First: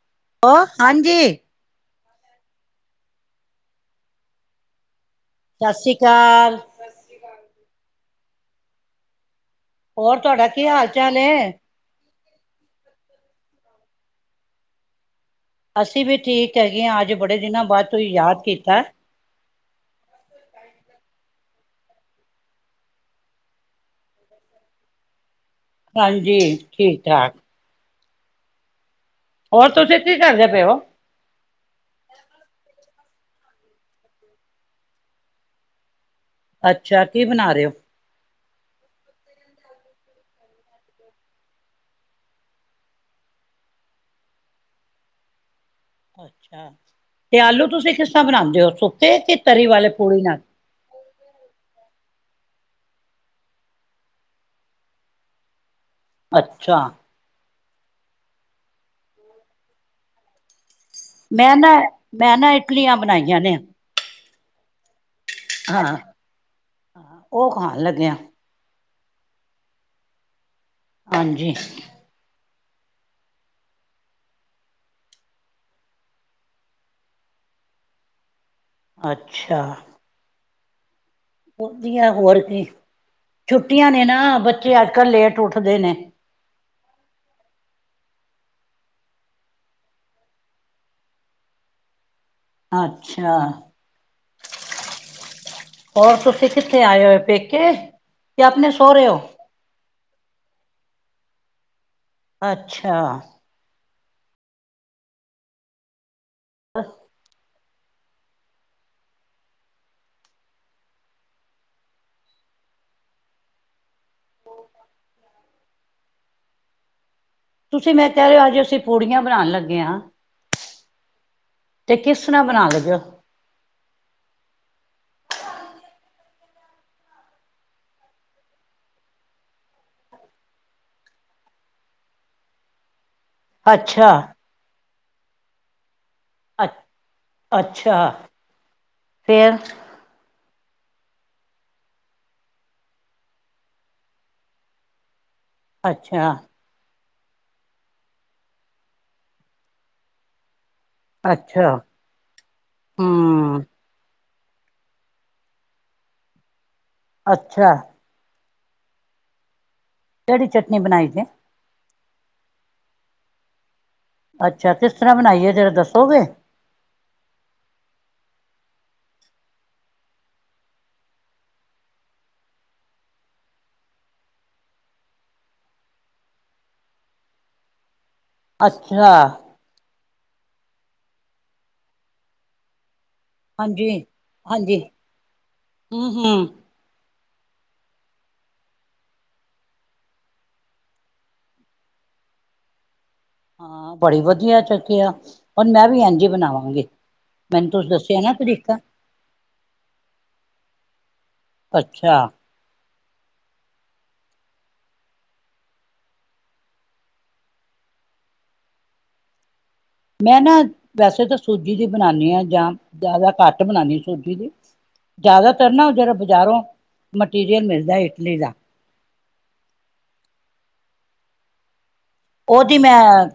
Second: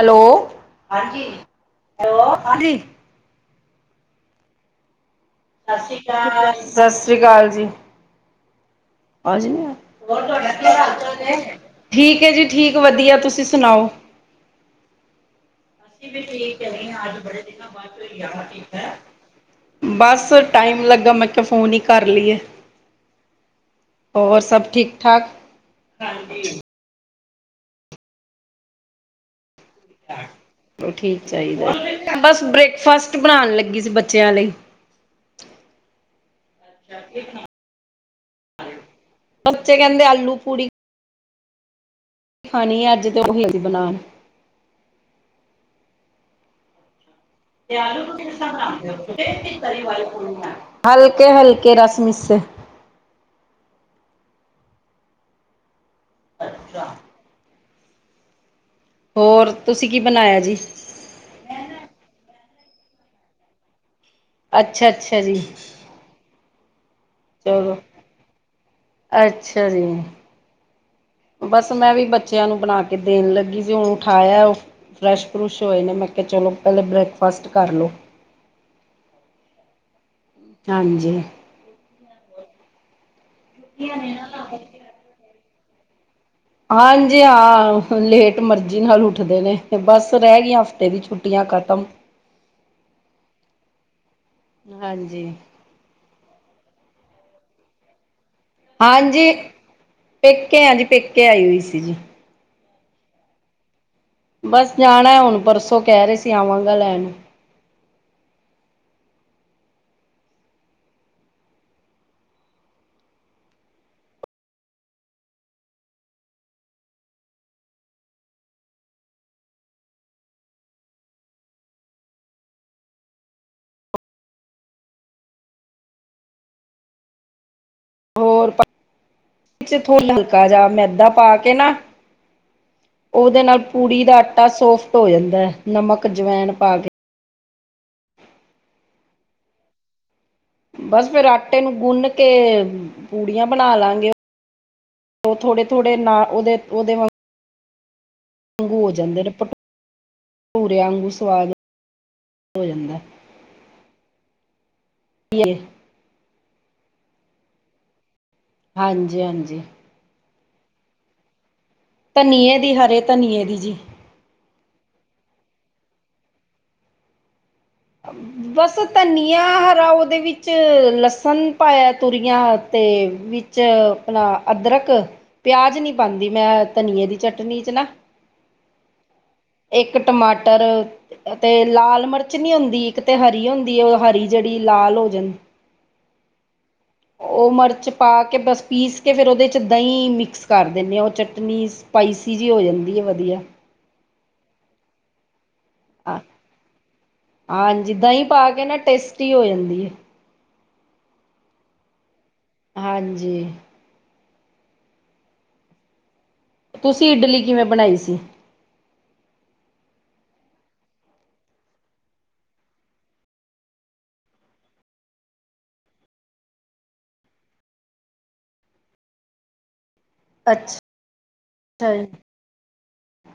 Hello ਹਾਂਜੀ hello ਹਾਂਜੀ। ਸਤਿ ਸ਼੍ਰੀ ਅਕਾਲ, ਸਤਿ ਸ਼੍ਰੀ ਅਕਾਲ ਜੀ। ਆ ਹੋਰ ਤੁਹਾਡਾ ਕੀ ਹਾਲ ਚਾਲ ਏ? ਠੀਕ ਜੀ ਠੀਕ ਵਧੀਆ, ਤੁਸੀਂ ਸੁਣਾਓ? ਅਸੀਂ ਵੀ ਠੀਕ ਹੈਗੇ ਆ, ਅੱਜ ਬੜੇ ਦਿਨਾਂ ਬਾਅਦ ਤੁਸੀਂ ਯਾਦ ਕੀਤਾ। ਬਸ ਟਾਈਮ ਲੱਗਾ। ਮੈਂ ਕਿਹਾ ਫੋਨ ਹੀ ਕਰ ਲਈਏ। ਹੋਰ ਸਭ ਠੀਕ ਠਾਕ? ਹਾਂਜੀ ਚਲੋ ਠੀਕ ਠਾਕ। ਹੋਰ ਤੁਸੀਂ ਕੀ ਕਰਦੇ ਪਏ ਉ? ਸਹੀ ਗੱਲ ਬਸ ਬ੍ਰੇਕਫਾਸਟ ਬਣਾਉਣ ਲੱਗੀ ਸੀ ਬੱਚਿਆਂ ਲਈ। ਅੱਛਾ ਕੀ ਬਣਾ ਰਹੇ ਹੋ? ਬੱਚੇ ਕਹਿੰਦੇ ਆਲੂ ਪੂਰੀ। ਖਾਣੀ ਐ ਅੱਜ ਤੇ ਉਹੀ ਬਣਾ ਦੋ। ਅੱਛਾ। ਤੇ ਆਲੂ ਤੁਸੀਂ ਕਿਸ ਤ੍ਹਾਂ ਬਣਾਉਂਦੇ ਹੋ ਸੁੱਕੇ, ਕਿ ਤਰੀ ਵਾਲੇ ਪੂੜੀ ਨਾਲ? ਹਲਕੇ ਹਲਕੇ ਰਾਸ ਮੀਸ਼ੇ। ਅੱਛਾ। ਹੋਰ ਤੁਸੀਂ ਕੀ ਬਣਾਇਆ ਜੀ? ਮੈਂ ਨਾ ਮੈਂ ਨਾ ਇਟਲੀਆਂ ਬਣਾਈਆਂ ਨੇ। ਅੱਛਾ ਅੱਛਾ ਜੀ। ਹਾਂ ਉਹ ਚਲੋ ਖਾਣ ਲੱਗਿਆ। ਅੱਛਾ ਜੀ। ਹਾਂਜੀ ਬੱਸ ਮੈਂ ਵੀ ਬੱਚਿਆਂ ਨੂੰ ਬਣਾ ਕੇ ਦੇਣ ਲੱਗੀ ਸੀ। ਹੁਣ ਉਠਾਇਆ ਉਹ ਫਰੈਸ਼ ਫਰੁਸ਼ ਹੋਏ ਨੇ ਮੈਂ ਕਿਹਾ ਚਲੋ ਪਹਿਲੇ ਬ੍ਰੇਕਫਾਸਟ ਕਰਲੋ। ਅੱਛਾ। ਨਾਂਜੀੇ। ਵਧੀਆ ਹੋਰ ਕੇ ਛੁੱਟੀਆਂ ਨੇ ਨਾ ਬੱਚੇ ਅੱਜ ਕਲ੍ਹ ਲੇਟ ਉੱਠਦੇ ਨੇ। ਹਾਂਜੀ ਹਾਂ ਲੇਟ ਮਰਜ਼ੀ ਨਾਲ ਉੱਠਦੇ ਨੇ ਤੇ ਬਸ ਰਹਿ ਗਈਆਂ ਹਫ਼ਤੇ ਦੀ ਛੁੱਟੀਆਂ ਖਤਮ। ਅੱਛਾ। ਹਾਂਜੀ। ਹੋਰ ਤੁਸੀਂ ਕਿੱਥੇ ਆਏ ਹੋਏ ਹੋ ਪੇਕੇ? ਕਿ ਆਪਣੇ ਸਹੁਰੇ ਹੋ ਹਾਂਜੀ ਪੇਕੇ ਹਾਂ ਜੀ ਪੇਕੇ ਆਈ ਹੋਈ ਸੀ ਜੀ। ਅੱਛਾ। ਬਸ ਜਾਣਾ ਹੁਣ ਪਰਸੋਂ ਕਹਿ ਰਹੇ ਸੀ ਆਵਾਂਗਾ ਲੈਣ। ਹੋ। ਤੁਸੀਂ ਮੈਂ ਕਹਿ ਰਹੇ ਹੋ ਅੱਜ ਅਸੀਂ ਪੂੜੀਆਂ ਬਣਾਣ ਲੱਗੇ ਹਾਂ। ਤੇ ਕਿਸ ਸਰਾ ਬਣਾਨ ਲੱਗੇ ਹੋ। ਹੋਰ ਹਲਕਾ ਜਾ ਮੈਦਾ ਪਾ ਕੇ ਨਾ। ਉਹਦੇ ਨਾਲ ਪੂੜੀ ਅੱਛਾ ਦਾ ਆਟਾ ਸੋਫਟ ਹੋ ਜਾਂਦਾ ਹੈ। ਨਮਕ ਜਵੇਨ ਅ ਪਾ ਕੇ। ਅੱਛਾ ਫੇਰ। ਬੱਸ ਫਿਰ ਆਟੇ ਨੂੰ ਗੁੰਨ ਕੇ ਪੂੜੀਆਂ ਬਣਾ ਲਾਂਗੇ। ਉਹ ਥੋੜੇ ਥੋੜੇ ਨਾ ਅੱਛਾ ਉਹਦੇ ਉਹਦੇ ਵਾ ਅੰਗੂ ਹੋ ਜਾਂਦੇ ਨੇ ਭਟੂ ਭਟੂਰੇ ਆਂਗੂ। ਸਵਾਦ ਅੱਛਾ ਹੋ ਜਾਂਦਾ। ਹੂੰ ਅੱਛਾ। ਹਾਂਜੀ, ਹਾਂਜੀ। ਕਿਹੜੀ ਚਟਨੀ ਬਣਾਈ ਜੇ। ਧਨੀਏ ਦੀ ਹਰੇ ਧਨੀਏ ਦੀ ਜੀ। ਅੱਛਾ ਕਿਸ ਤਰ੍ਹਾਂ ਬਣਾਈਏ ਜਰਾ ਦੱਸੋਗੇ। ਹੂੰ ਬਸ ਧਨੀਆ ਹਰਾ ਉਹਦੇ ਵਿੱਚ ਲਸਣ ਪਾਇਆ ਤੁਰੀਆਂ ਅਤੇ ਵਿੱਚ ਚ ਆਪਣਾ ਅਦਰਕ। ਪਿਆਜ ਨਹੀਂ ਪਾਉਂਦੀ ਮੈਂ ਧਨੀਏ ਦੀ ਚਟਨੀ ਚ ਨਾ ਅੱਛਾ। ਇੱਕ ਟਮਾਟਰ ਤੇ ਲਾਲ ਮਿਰਚ ਨੀ ਇੱਕ ਤੇ ਹਰੀ ਹੁੰਦੀ ਹੈ ਹਾਂਜੀ ਉਹ ਹਰੀ ਜਿਹੜੀ ਹਾਂਜੀ ਲਾਲ ਹੋ ਜਨ। ਹੂੰ ਹੂੰ ਉਹ ਮਿਰਚ ਪਾ ਕੇ ਬਸ ਪੀਸ ਕੇ ਫਿਰ ਉਹਦੇ 'ਚ ਦਹੀਂ ਮਿਕਸ ਕਰ ਦਿੰਦੇ ਉਹ ਚਟਨੀਸ। ਸਪਾਈਸੀ ਜਿਹੀ ਹੋ ਜਾਂਦੀ ਹੈ, ਵਧੀਆ। ਹਾਂ ਬੜੀ ਵਧੀਆ ਚੱਕਿਆ। ਹੁਣ ਮੈਂ ਵੀ ਹਾਂ ਇੰਜ ਬਣਾਵਾਂਗੇ ਮੈਨੂੰ ਤੂੰ ਦੱਸਿਆ ਨਾ ਤਰੀਕਾ। ਟੀ ਹੋ ਜਾਂਦੀ ਹੈ। ਅੱਛਾ। ਹਾਂਜੀ। ਤੁਸੀਂ ਇਡਲੀ ਕਿਵੇਂ ਬਣਾਈ ਸੀ। ਮੈਂ ਨਾ ਵੈਸੇ ਤਾਂ ਸੂਜੀ ਦੀ ਬਣਾਉਦੀ ਹਾਂ, ਜਾਂ ਜ਼ਿਆਦਾ ਘੱਟ ਬਣਾਉਂਦੀ ਸੂਜੀ ਦੀ। ਜ਼ਿਆਦਾਤਰ ਨਾ ਜਿਹੜਾ ਬਜ਼ਾਰੋਂ ਮਟੀਰੀਅਲ ਮਿਲਦਾ ਇਡਲੀ ਦਾ। ਅੱਛਾ ਜੀ। ਉਹਦੀ ਮੈਂ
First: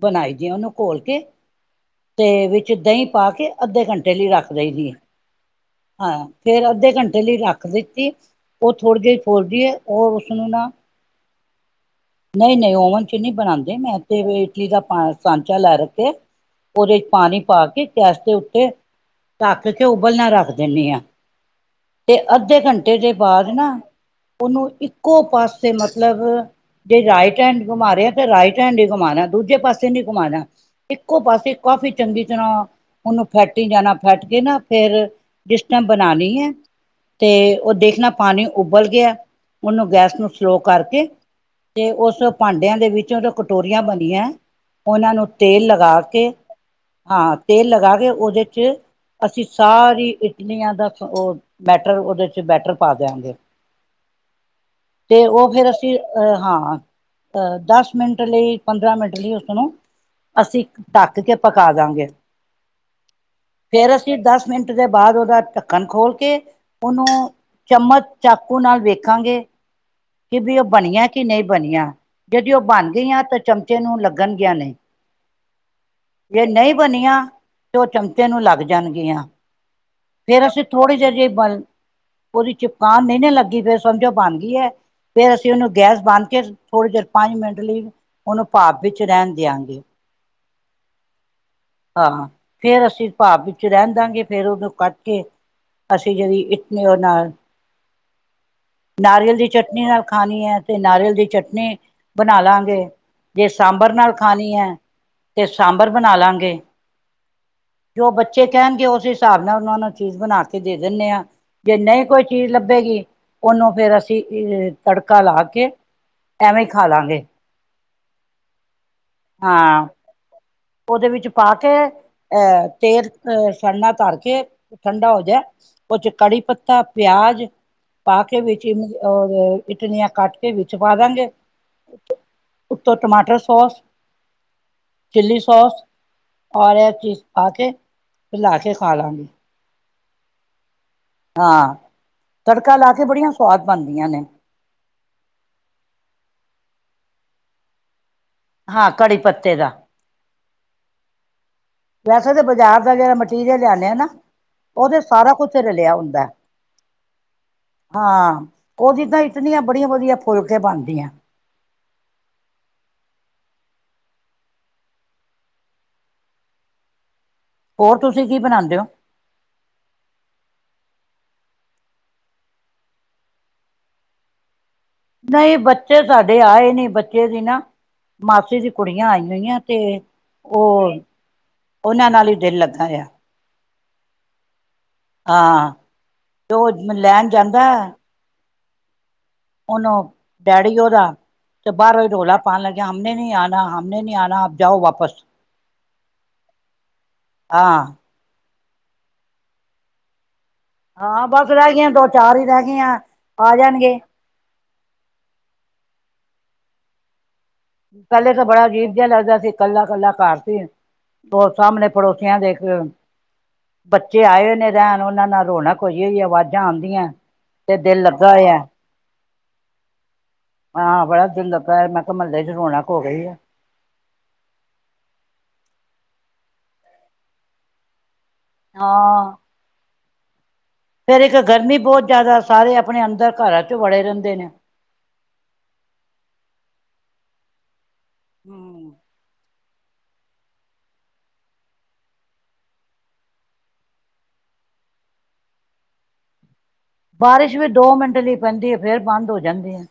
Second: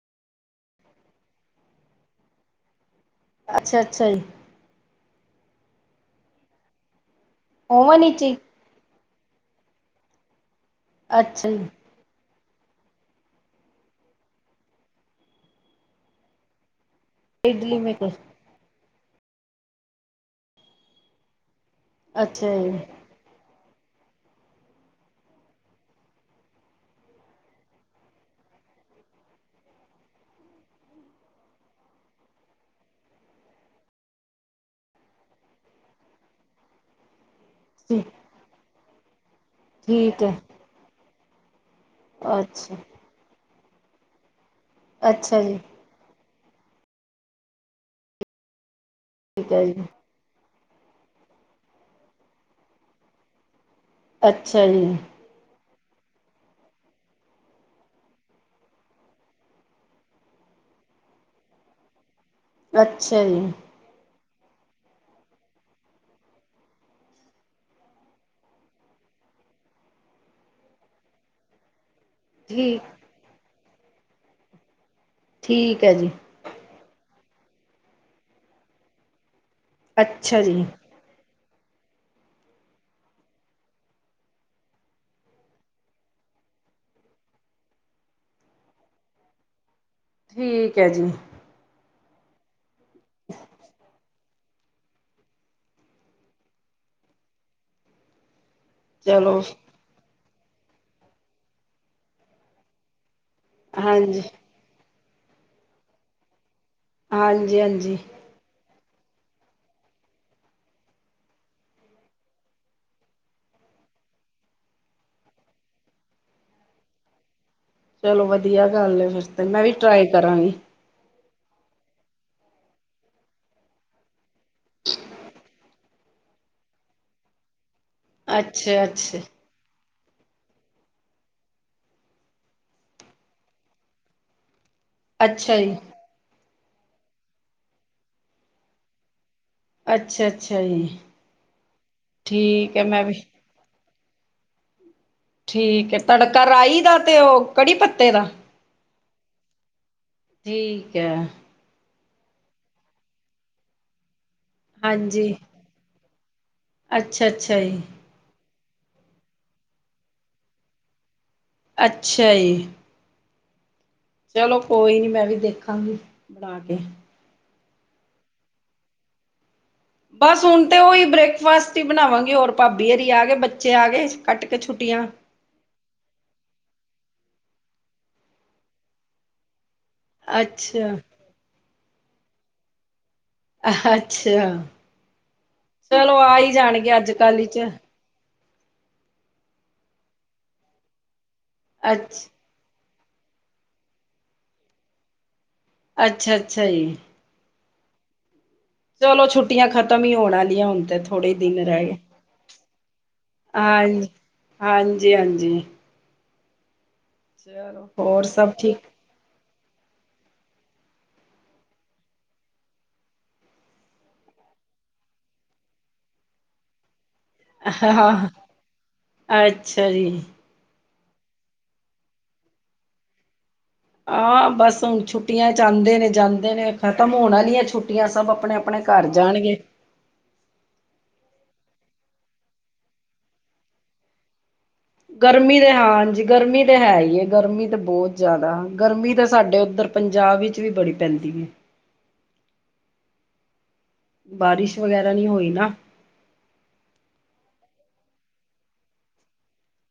ਬਣਾਈ ਦੀ ਆ ਉਹਨੂੰ ਘੋਲ ਕੇ ਤੇ ਵਿੱਚ ਦਹੀਂ। ਪਾ ਕੇ ਅੱਧੇ ਅੱਛਾ-ਅੱਛਾ ਘੰਟੇ ਜੀ, ਲਈ ਰੱਖ ਦੀ ਹਾਂ ਫਿਰ ਅੱਧੇ ਘੰਟੇ ਲਈ ਰੱਖ। ਰੱਖ ਓਵਨ ਦਿੱਤੀ ਵਿੱਚ ਹੀ ਉਹ ਥੋੜੀ ਦੇਰ ਬੋਲਦੀ ਉਹ ਉਸਨੂੰ ਨਾ, ਅੱਛਾ ਜੀ ਨਹੀਂ ਨਹੀਂ ਓਵਨ ਚ ਨਹੀਂ ਬਣਾਉਂਦੇ ਮੈਂ ਤੇ ਇਡਲੀ ਦਾ ਸਾਂਚਾ ਲੈ ਰੱਖੇ ਉਹਦੇ ਚ ਪਾਣੀ ਪਾ ਇਡਲੀ ਕੇ ਮੇਕਰ ਗੈਸ ਦੇ ਉੱਤੇ ਤੱਕ ਕੇ ਉਬਲਣਾ ਰੱਖ ਦਿੰਦੇ ਹਾਂ ਤੇ ਅੱਛਾ ਅੱਧੇ ਘੰਟੇ ਦੇ ਬਾਅਦ ਨਾ ਉਹਨੂੰ ਇੱਕੋ ਪਾਸੇ ਮਤਲਬ ਜੇ ਰਾਈਟ ਹੈਂਡ ਘੁਮਾ ਰਿਹਾ ਤੇ ਰਾਈਟ ਹੈਂਡ ਹੀ ਘਮਾਉਣਾ ਦੂਜੇ ਪਾਸੇ ਨੀ ਘੁਮਾਣਾ ਇੱਕੋ ਪਾਸੇ ਕਾਫ਼ੀ ਚੰਗੀ ਤਰ੍ਹਾਂ ਉਹਨੂੰ ਫੈਟੀ ਜਾਣਾ ਫੈਟ ਕੇ ਨਾ ਫਿਰ ਲਿਸਟਾਂ ਬਣਾ ਲਈਆਂ ਤੇ ਉਹ ਜੀ, ਦੇਖਣਾ ਪਾਣੀ ਉਬਲ ਗਿਆ ਉਹਨੂੰ ਗੈਸ ਠੀਕ ਨੂੰ ਹੈ, ਸਲੋ ਕਰਕੇ ਤੇ ਉਸ ਭਾਂਡਿਆਂ ਅੱਛਾ, ਦੇ ਵਿੱਚ ਉਹ ਕਟੋਰੀਆਂ ਬਣੀਆਂ ਉਹਨਾਂ ਨੂੰ ਅੱਛਾ ਜੀ, ਤੇਲ ਲਗਾ ਕੇ ਹਾਂ ਤੇਲ ਲਗਾ ਕੇ ਉਹਦੇ ਚ ਅਸੀਂ ਠੀਕ ਹੈ ਜੀ। ਸਾਰੀ ਇਟਲੀਆਂ ਦਾ ਉਹ ਬੈਟਰ ਉਹਦੇ ' ਬੈਟਰ ਪਾ ਦਿਆਂਗੇ ਅੱਛਾ ਜੀ ਤੇ ਉਹ ਫਿਰ ਅਸੀਂ ਹਾਂ ਦਸ ਮਿੰਟ ਲਈ ਪੰਦਰਾਂ ਮਿੰਟ ਲਈ ਉਸਨੂੰ ਅਸੀਂ ਤੱਕ ਕੇ ਪਕਾ ਦਾ ਗਏ ਅੱਛਾ ਜੀ ਫਿਰ ਅਸੀਂ ਦਸ ਮਿੰਟ ਦੇ ਬਾਅਦ ਉਹਦਾ ਢੱਕਣ ਖੋਲ ਕੇ ਉਹਨੂੰ ਚਮਚ ਚਾਕੂ ਨਾਲ ਵੇਖਾਂਗੇ ਕਿ ਵੀ ਉਹ ਬਣੀਆਂ ਕਿ ਨਹੀਂ ਬਣੀਆਂ ਜਦ ਉਹ ਠੀਕ, ਬਣ ਗਈਆਂ ਤਾਂ ਚਮਚੇ ਨੂੰ ਲੱਗਣ ਗੀਆਂ ਨੇ ਠੀਕ ਹੈ ਜੀ। ਜੇ ਨਹੀਂ ਬਣੀਆਂ ਤੇ ਉਹ ਚਮਚੇ ਨੂੰ ਲੱਗ ਜਾਣਗੀਆਂ ਅੱਛਾ ਫਿਰ ਜੀ, ਅਸੀਂ ਥੋੜੀ ਜੇਰ ਬਲ ਉਹਦੀ ਜੁਕਾਮ ਨਹੀਂ ਲੱਗੀ ਫਿਰ ਸਮਝੋ ਬਣ ਗਈ ਹੈ। ਫਿਰ ਅਸੀਂ ਉਹਨੂੰ ਗੈਸ ਬੰਨ ਕੇ ਥੋੜੀ ਦੇਰ ਪੰਜ ਮਿੰਟ ਲਈ ਉਹਨੂੰ ਭਾਵ ਵਿੱਚ ਰਹਿਣ ਦਿਆਂਗੇ ਠੀਕ ਐ ਜੀ। ਹਾਂ, ਫੇਰ ਅਸੀਂ ਭਾਪ ਵਿੱਚ ਰੈਨ ਦਾਂਗੇ ਫੇਰ ਉਨੂੰ ਕੱਟ ਕੇ ਅਸੀਂ ਜੇੜੀ ਇਡਲੀ ਓ ਨਾਲ, ਨਾਰੀਅਲ ਚਲੋ ਦੀ ਚੱਟ ਚਟਨੀ ਨਾਲ ਖਾਨੀ ਐ ਤੇ ਨਾਰੀਅਲ ਦੀ ਚਟਨੀ ਬਣਾ ਲਾਂਗੇ। ਜੇ ਸਾਂਬਰ ਨਾਲ ਹਾਂਜੀ। ਖਾਨੀ ਹੈ ਤੇ ਸਾਂਬਰ ਬਨਾ ਲਾਂਗੇ। ਹਾਂਜੀ- ਹਾਂਜੀ। ਜੋ ਬੱਚੇ ਕੈਣਗੇ ਓਸ ਹਿਸਾਬ ਨਾਲ ਓਨਾ ਨੂੰ ਚੀਜ਼ ਬਣਾ ਕੇ ਦੇ ਦੇਨੇ ਆ। ਜੇ ਨਈ ਕੋਈ ਚੀਜ਼ ਲੱਭੇਗੀ ਉਨੂੰ ਫਿਰ ਅਸੀਂ ਏ ਤੜਕਾ ਲਾ ਕੇ, ਐਵੇਂ ਈ ਖਾ ਲਾਂਗੇ। ਚਲੋ ਵਧੀਆ ਗੱਲ ਏ ਫੇਰ ਤੇ ਮੈਂ ਵੀ ਟਰਾਈ ਕਰਾਂਗੀ। ਓਦੇ ਵਿੱਚ ਪਾ ਕੇ, ਅ- ਤੇਲ ਅ-ਸੜਨਾ ਧਰ ਕੇ, ਠੰਡਾ ਹੋ ਜਾਏ ਓਦੇ ਚ ਕੜੀ- ਪੱਤਾ, ਪਿਆਜ ਪਾ ਕੇ ਵਿੱਚ ਈ ਮ - ਅੱਛਾ-ਅੱਛਾ, ਅ ਇਡਲੀਆਂ ਕੱਟ ਕੇ ਵਿੱਚ ਪਾ ਦਾਂਗੇ, ਉੱਤੋਂ- ਉਤੋ ਟਮਾਟਰ ਸੋਸ ਅੱਛਾ ਚਿੱਲੀ ਅੱਛਾ ਸੌਸ ਜੀ, ਔਰ ਐ ਚੀਜ਼ ਪਾ ਕੇ ਰਲਾ ਕੇ ਖਾ ਲਾਂਗੇ। ਅੱਛਾ -ਅੱਛਾ ਜੀ। ਹਾਂ, ਤੜਕਾ ਠੀਕ ਹੈ ਲਾ ਕੇ ਮੈਂ ਵੀ ਬੜੀਆਂ ਸੁਆਦ ਬਨਦੀਆਂ ਨੇ। ਠੀਕ ਏ, ਤੜਕਾ ਰਾਹੀ ਦਾ ਤੇ ਓ ਕੜੀ ਪੱਤੇ ਦਾ? ਹਾਂ, ਕੜੀ ਪੱਤੇ ਦਾ। ਠੀਕ ਐ। ਵੈਸੇ ਤੇ ਬਾਜ਼ਾਰ ਦਾ ਜੇੜਾ ਮਟੀਰੀਅਲ ਲਿਆਨੇ ਆ ਨਾ ਓਦੇ ਚ ਸਾਰਾ ਹਾਂਜੀ ਕੁਛ ਰਲਿਆ ਹੁੰਦੈ। ਅੱਛਾ ਅੱਛਾ ਜੀ ਹਾਂ। ਓਦੀ ਤਾਂ ਇਤਨੀਆਂ ਬੜੀਆਂ ਵਧੀਆ ਫੁੱਲਕੇ ਬਨਦੀਐ। ਅੱਛਾ ਯੀ। ਚਲੋ ਕੋਈ ਨੀ, ਮੈਂ ਵੀ ਦੇਖਾਂਗੀ ਬਣਾ ਕੇ। ਹੋਰ ਤੁਸੀਂ ਕੀ ਬਣਾਂਦੇ ਓ? ਬਸ ਹੁਣ ਤੇ ਓਈ ਬ੍ਰੇਕਫਾਸਟ ਈ ਬਣਾਵਾਂਗੇ ਹੋਰ ਭਾਬੀ ਹੋਰੀ ਆ ਗੇ, ਬੱਚੇ ਆ ਗੇ ਕੱਟ ਕੇ ਛੁੱਟੀਆਂ। ਨਈ ਬੱਚੇ ਸਾਡੇ ਆਏ ਨੀ ਬੱਚੇ ਦੀ ਨਾ, ਮਾਸੀ ਦੀ ਕੁੜੀਆਂ ਆਈ ਹੋਈਆਂ ਤੇ ਓ, ਅੱਛਾ ਓਨਾਂ ਨਾਲ ਈ ਦਿਲ ਲੱਗਾ ਹੋਇਆ। ਅ -ਅੱਛਾ, ਹਾਂ ਚਲੋ ਆ ਈ ਤੇ ਉਹ ਜਾਣਗੇ ਅੱਜ- ਲੈਣ ਕੱਲ ਇਚ। ਜਾਂਦਾ ਓਨੂੰ, ਡੈਡੀ ਓਦਾ ਤੇ ਬਾਹਰੋਂ ਹੀ ਅੱਛ ਰੋਲਾ ਪਾ ਪਾਨ ਲਗਿਆ ਹਮਨੇ ਨੀ ਆਣਾ, ਹਮਨੇ ਨੀ ਆਣਾ ਆਪ ਜਾਓ ਵਾਪਸ। ਅੱਛਾ- ਅੱਛਾ ਜੀ। ਹਾਂ। ਚਲੋ ਛੁੱਟੀਆਂ ਖਤਮ ਹੀ ਹੋਣ ਆਲੀਆਂ ਹੁਨ। ਤੇ ਹਾਂ ਥੋੜੇ ਈ ਬਸ ਦਿਨ ਰਹਿ ਰੈ ਗਈਆਂ ਗੇ। ਦੋ ਚਾਰ ਹੀ ਰਹਿ ਗਈਆਂ ਆ ਹਾਂ ਜਾਣਗੇ - ਹਾਂਜੀ - ਹਾਂਜੀ। ਚਲੋ ਹੋਰ ਪੈਲੇ ਤਾਂ ਸਭ ਬੜਾ ਠੀਕ ਅਜੀਬ ਜਿਆ ਲੱਗਦਾ ਸੀ ਕੱਲਾ- ਕੱਲਾ ਘਰ ਸੀ, ਓ ਸਾਮਣੇ ਪੜੋਸੀਆਂ ਦੇਖਲੋ ਬੱਚੇ ਆਏ ਹੋਏ ਨੇ ਰੈਨ, ਉਨਾਂ ਨਾਲ ਰੌਣਕ ਹੋਈ- ਹੋਈ ਏ ਆਵਾਜ਼ਾਂ ਆਂਦੀਐ। ਹਾਂ, ਅੱਛਾ ਜੀ। ਹਾਂ, ਬੜਾ ਦਿਲ ਲਗਾ ਹੋਇਐ, ਮੈਂ ਕਿਆ ਮਹਲੇ ਚ ਰੋਣਕ ਹੋ ਗਈ ਏ। ਹਾਂ, ਬਸ ਹੁਨ ਛੁੱਟੀਆਂ ਚ ਆਂਦੇ ਨੇ ਜਾਂਦੇ ਨੇ, ਖਤਮ ਹੋਣ ਆਲੀਆਂ ਛੁੱਟੀਆਂ ਸਭ ਅਪਣੇ - ਅਪਣੇ ਅਪਣੇ ਘਰ ਹਾਂ ਜਾਣਗੇ। ਫੇਰ ਏਕ ਗਰਮੀ ਬਹੁਤ ਜਾਦਾ, ਸਾਰੇ ਅਪਣੇ ਅੰਦਰ ਘਰਾਂ ਚ ਵੜੇ ਰੈਂਦੇ ਨੇ। ਗਰਮੀ ਤੇ ਹਾਂਜੀ, ਗਰਮੀ ਤੇ ਹੈ ਈ ਏ। ਗਰਮੀ ਤਾਂ ਬਹੁਤ ਜਾਦਾ, ਹਮ ਗਰਮੀ ਤਾਂ ਸਾਡੇ ਉੱਧਰ ਪੰਜਾਬ ਵਿੱਚ ਵੀ ਬੜੀ ਪੈਂਦੀ ਏ। ਬਾਰਿਸ਼ ਵਗੈਰਾ ਨੀ ਹੋਈ ਨਾ। ਬਾਰਿਸ਼ ਵੀ ਦੋ ਮਿੰਟ ਲਈ ਪੈਂਦੀ ਏ ਫੇਰ ਬੰਦ ਹੋ ਜਾਂਦੀ ਏ।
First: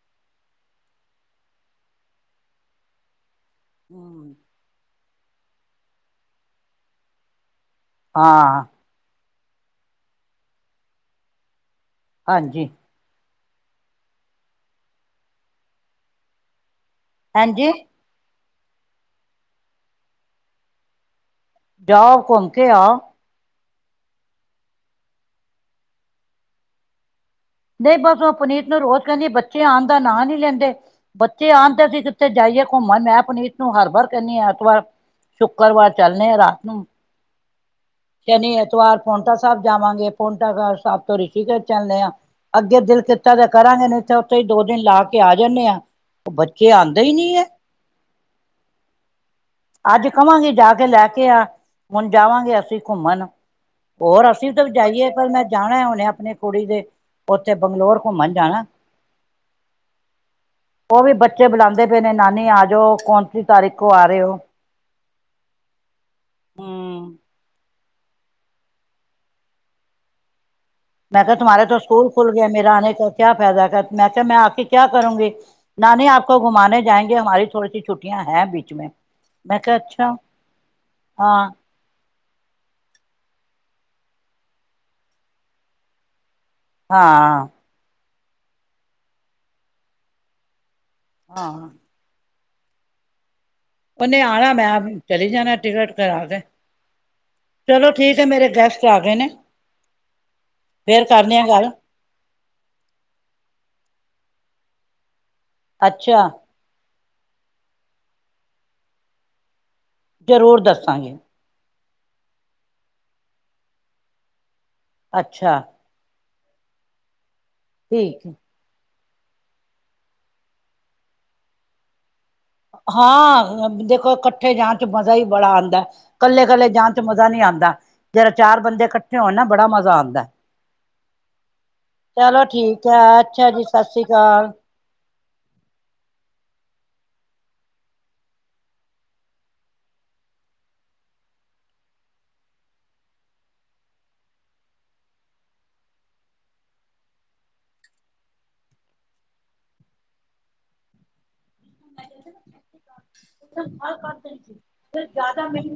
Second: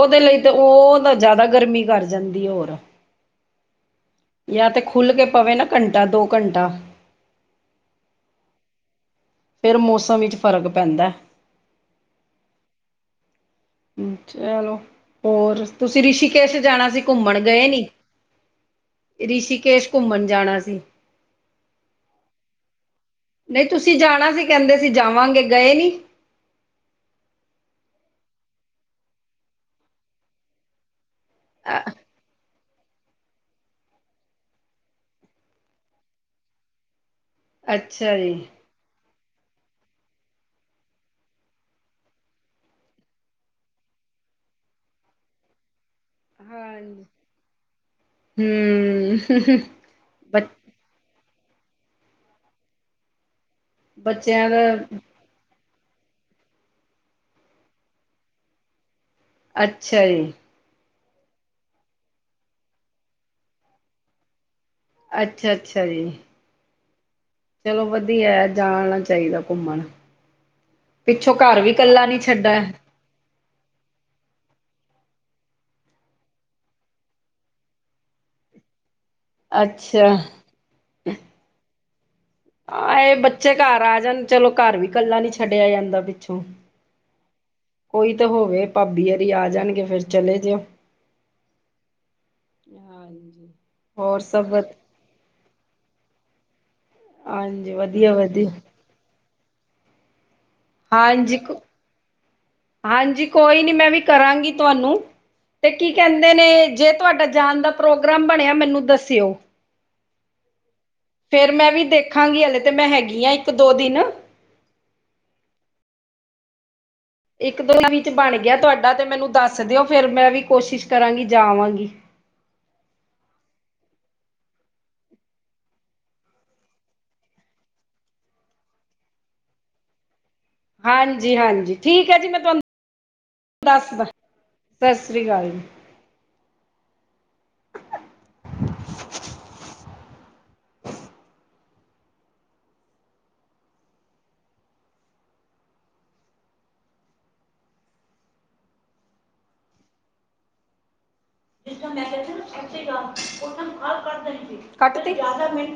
ਓਦੇ ਲਈ ਤੇ ਓ ਤਾਂ ਜਾਦਾ ਗਰਮੀ ਕਰ ਜਾਂਦੀ ਹੋਰ। ਹੂੰ! ਯਾ 'ਤੇ ਖੁੱਲ ਕੇ ਪਵੇ ਨਾ ਘੰਟਾ ਦੋ ਘੰਟਾ। ਹਾਂ। ਫੇਿਰ ਮੌਸਮ ਇਚ ਫ਼ਰਕ ਪੈਂਦੈ। ਹਾਂਜੀ। ਚਲੋ, ਹੋਰ! ਤੁਸੀਂ ਰਿਸ਼ੀਕੇਸ਼ ਜਾਣਾ ਸੀ ਘੁੰਮਣ ਗਏ ਹਾਂਜੀ ਨੀ? ਰਿਸ਼ੀਕੇਸ਼ ਘੁੰਮਣ ਜਾਣਾ ਸੀ। ਜਾਓ, ਘੁੰਮ ਕੇ ਆਓ। ਨਈ ਤੁਸੀਂ ਜਾਣਾ ਸੀ, ਕੈਂਦੇ ਸੀ ਜਾਵਾਂਗੇ, ਗਏ ਨੀਂ? ਨਈ ਬਸ ਓ ਪੁਨੀਤ ਨੂੰ ਰੋਜ਼ ਕੈਂਨੀ ਆ ਬੱਚੇ ਆਣ ਦਾ ਨਾਂ ਨੀ ਲੈਂਦੇ। ਬੱਚੇ ਆਣ ਤੇ ਅ ਅਸੀ ਤੇ ਜਾਈਏ ਘੁੰਮਣ ਮੈਂ ਪੁਨੀਤ ਨੂੰ ਹਰ ਵਾਰ ਕੈਨੀ ਆਂ ਐਤਵਾਰ ਸ਼ੁੱਕਰਵਾਰ ਚੱਲਨੇ ਆ ਰਾਤ ਨੂੰ। ਅੱਛਾ ਜੀ ਸ਼ਨੀ-ਐਤਵਾਰ ਪੋਂਟਾ ਸਾਬ ਜਾਵਾਂਗੇ, ਪੋਂਟਾ ਸਾਬ ਸਾਬ ਤੋਂ ਰਿਸ਼ੀਕੇਸ਼ ਚੱਲਨੇ ਆ। ਅੱਗੇ ਦਿਲ ਕੀਤਾ ਤੇ ਕਰਾਂਗੇ ਨਈਂ ਤੇ ਉੱਥੇ ਈ ਦੋ ਦਿਨ ਲਾ ਕੇ ਆ ਜਾਂਨੇ ਆਂ। ਬੱਚੇ ਆਂਦੇ ਈ ਨੀਂ ਐ। ਹੂੰ। ਅੱਜ ਕਵਾਂਗੀ ਜਾ ਕੇ ਲੈ ਕੇ ਆ, ਹੁਣ ਜਾਵਾਂਗੇ ਅਸੀਂ ਘੁੰਮਣ। ਹੋਰ ਅਸੀਂ ਬੱਚਿਆਂ ਵੀ ਦਾ ਤਾਂ ਜਾਈਏ ਪਰ ਮੈਂ ਜਾਣੈ ਹੁਨੇ ਅਪਣੀ ਕੁੜੀ ਦੇ ਉੱਥੇ ਬੰਗਲੋਰ ਘੁੰਮਨ ਜਾਣਾ। ਅੱਛਾ ਜੀ। ਉ ਵੀ ਬੱਚੇ ਬੁਲਾਂਦੇ ਬੇ ਨੇ ਨਾਨੀ ਆ ਜੋ। ਕੌਨਸੀ ਤਾਰੀਕ ਕੋ ਆ ਰੇ ਓ? ਅੱਛਾ -ਅੱਛਾ ਜੀ। ਹਾਂ। ਚਲੋ ਵਦੀਐ ਜਾਣਾ ਚਾਈਦਾ ਘੁੰਮਣ। ਮੈਂ ਕਿਆ ਪਿੱਛੋਂ ਘਰ ਤੁਮਾਰੇ ਵੀ ਤੋਂ ਕੱਲਾ ਸਕੂਲ ਨੀ ਖੁੱਲ ਗੇ, ਛੱਡਾ ਮੇਰਾ ਆਨਾ ਕਾ ਕਿਆ ਫੈਦਾ, ਕ -ਮੈਂ ਕਿਆ ਮੈਂ ਆ ਕੇ ਕਿਆ ਕਰੂੰਗੀ। ਨਾਨੀ ਆਪ ਕੋ ਘੁਮਾਨੇ ਜਾਏਂਗੇ ਹਮਾਰੀ ਥੋੜੀ ਸੀ ਛੁੱਟੀਆਂ ਹੈ ਬੀਚ ਮੈਂ। ਮੈਂ ਕਿਆ ਅੱਛਾ, ਹਾਂ। ਹਾਂ ਏ ਬੱਚੇ ਘਰ ਆ ਜਾਨ, ਚਲੋ ਘਰ ਵੀ ਕੱਲਾ ਨੀ ਛੱਡਿਆ ਜਾਂਦਾ ਪਿੱਛੋਂ। ਹਾਂ। ਕੋਈ ਤਾਂ ਹੋਵੇ, ਭਾਬੀ ਹੋਰੀ ਆ ਜਾਨ ਗੇ ਫੇਰ ਚਲੇ ਜਿਓਂ। ਹਾਂ। ਹਾਂਜੀ। ਹੋਰ ਓਨੇ ਸਭ ਆਣਾ ਵ ਮੈਂ ਅ -ਚਲੀ ਜਾਣੈ ਟਿਕਟ ਕਰਾ ਕੇ। ਹਾਂਜੀ ਚਲੋ ਵਧੀਆ ਠੀਕ ਏ ਮੇਰੇ ਵਧੀਆ ਗੈਸਟ ਗੈਸਟ ਆ ਗੇ ਨੇ। ਫੇਰ ਕਰਨੇ ਹਾਂਜੀ। ਆ ਗੱਲ। ਹਾਂਜੀ ਕੋਈ ਨੀ ਮੈਂ ਵੀ ਕਰਾਂਗੀ ਤੁਆਨੂੰ। ਤੇ ਕੀ ਅੱਛਾ ਕੈਂਦੇ ਨੇ ਜੇ ਤੁਆਡਾ ਜਾਨ ਦਾ ਪ੍ਰੋਗਰਾਮ ਬਣਿਆ ਮੈਨੂੰ ਦੱਸਿਓ। ਜ਼ਰੂਰ ਦੱਸਾਂਗੇ। ਫੇਰ ਮੈਂ ਵੀ ਦੇਖਾਂਗੀ ਹਲੇ ਤੇ ਮੈਂ ਹੈਗੀ ਆ ਇੱਕ, ਦੋ ਦਿਨ। ਅੱਛਾ। ਇੱਕ, ਦੋ ਦਿਨ ਚ ਠੀਕ ਬਣ ਗਿਆ ਤੁਆਡਾ ਤੇ ਮੈਨੂੰ ਦੱਸ ਦਿਓ ਫੇਰ ਮੈਂ ਵੀ ਕੋਸ਼ਿਸ਼ ਕਰਾਂਗੀ ਜਾਵਾਂਗੀ। ਹਾਂ, ਦੇਖੋ ਕੱਠੇ ਜਾਨ ਚ ਮਜ਼ਾ ਈ ਬੜਾ ਆਂਦੈ। ਕੱਲੇ -ਕੱਲੇ ਜਾਨ ਚ ਮਜ਼ਾ ਨੀ ਆਂਦਾ, ਜੇੜਾ ਚਾਰ ਬੰਦੇ ਕੱਠੇ ਹੋਨ ਨਾ ਬੜਾ ਮਜ਼ਾ ਆਂਦੈ। ਹਾਂਜੀ ਹਾਂਜੀ ਠੀਕ ਹੈ ਜੀ ਮੈਂ ਚਲੋ ਤੁਹਾਨੂੰ ਠੀਕ ਹੈ ਅੱਛਾ ਜੀ ਸਤਿ ਸ੍ਰੀ ਦੱਸਦਾ ਅਕਾਲ। ਸਤਿ ਸ੍ਰੀ ਅਕਾਲ ਜੀ ਹਾਂਜੀ ਹਾਂਜੀ। ਿਸ ਮੈਂੱ ਮਿੰ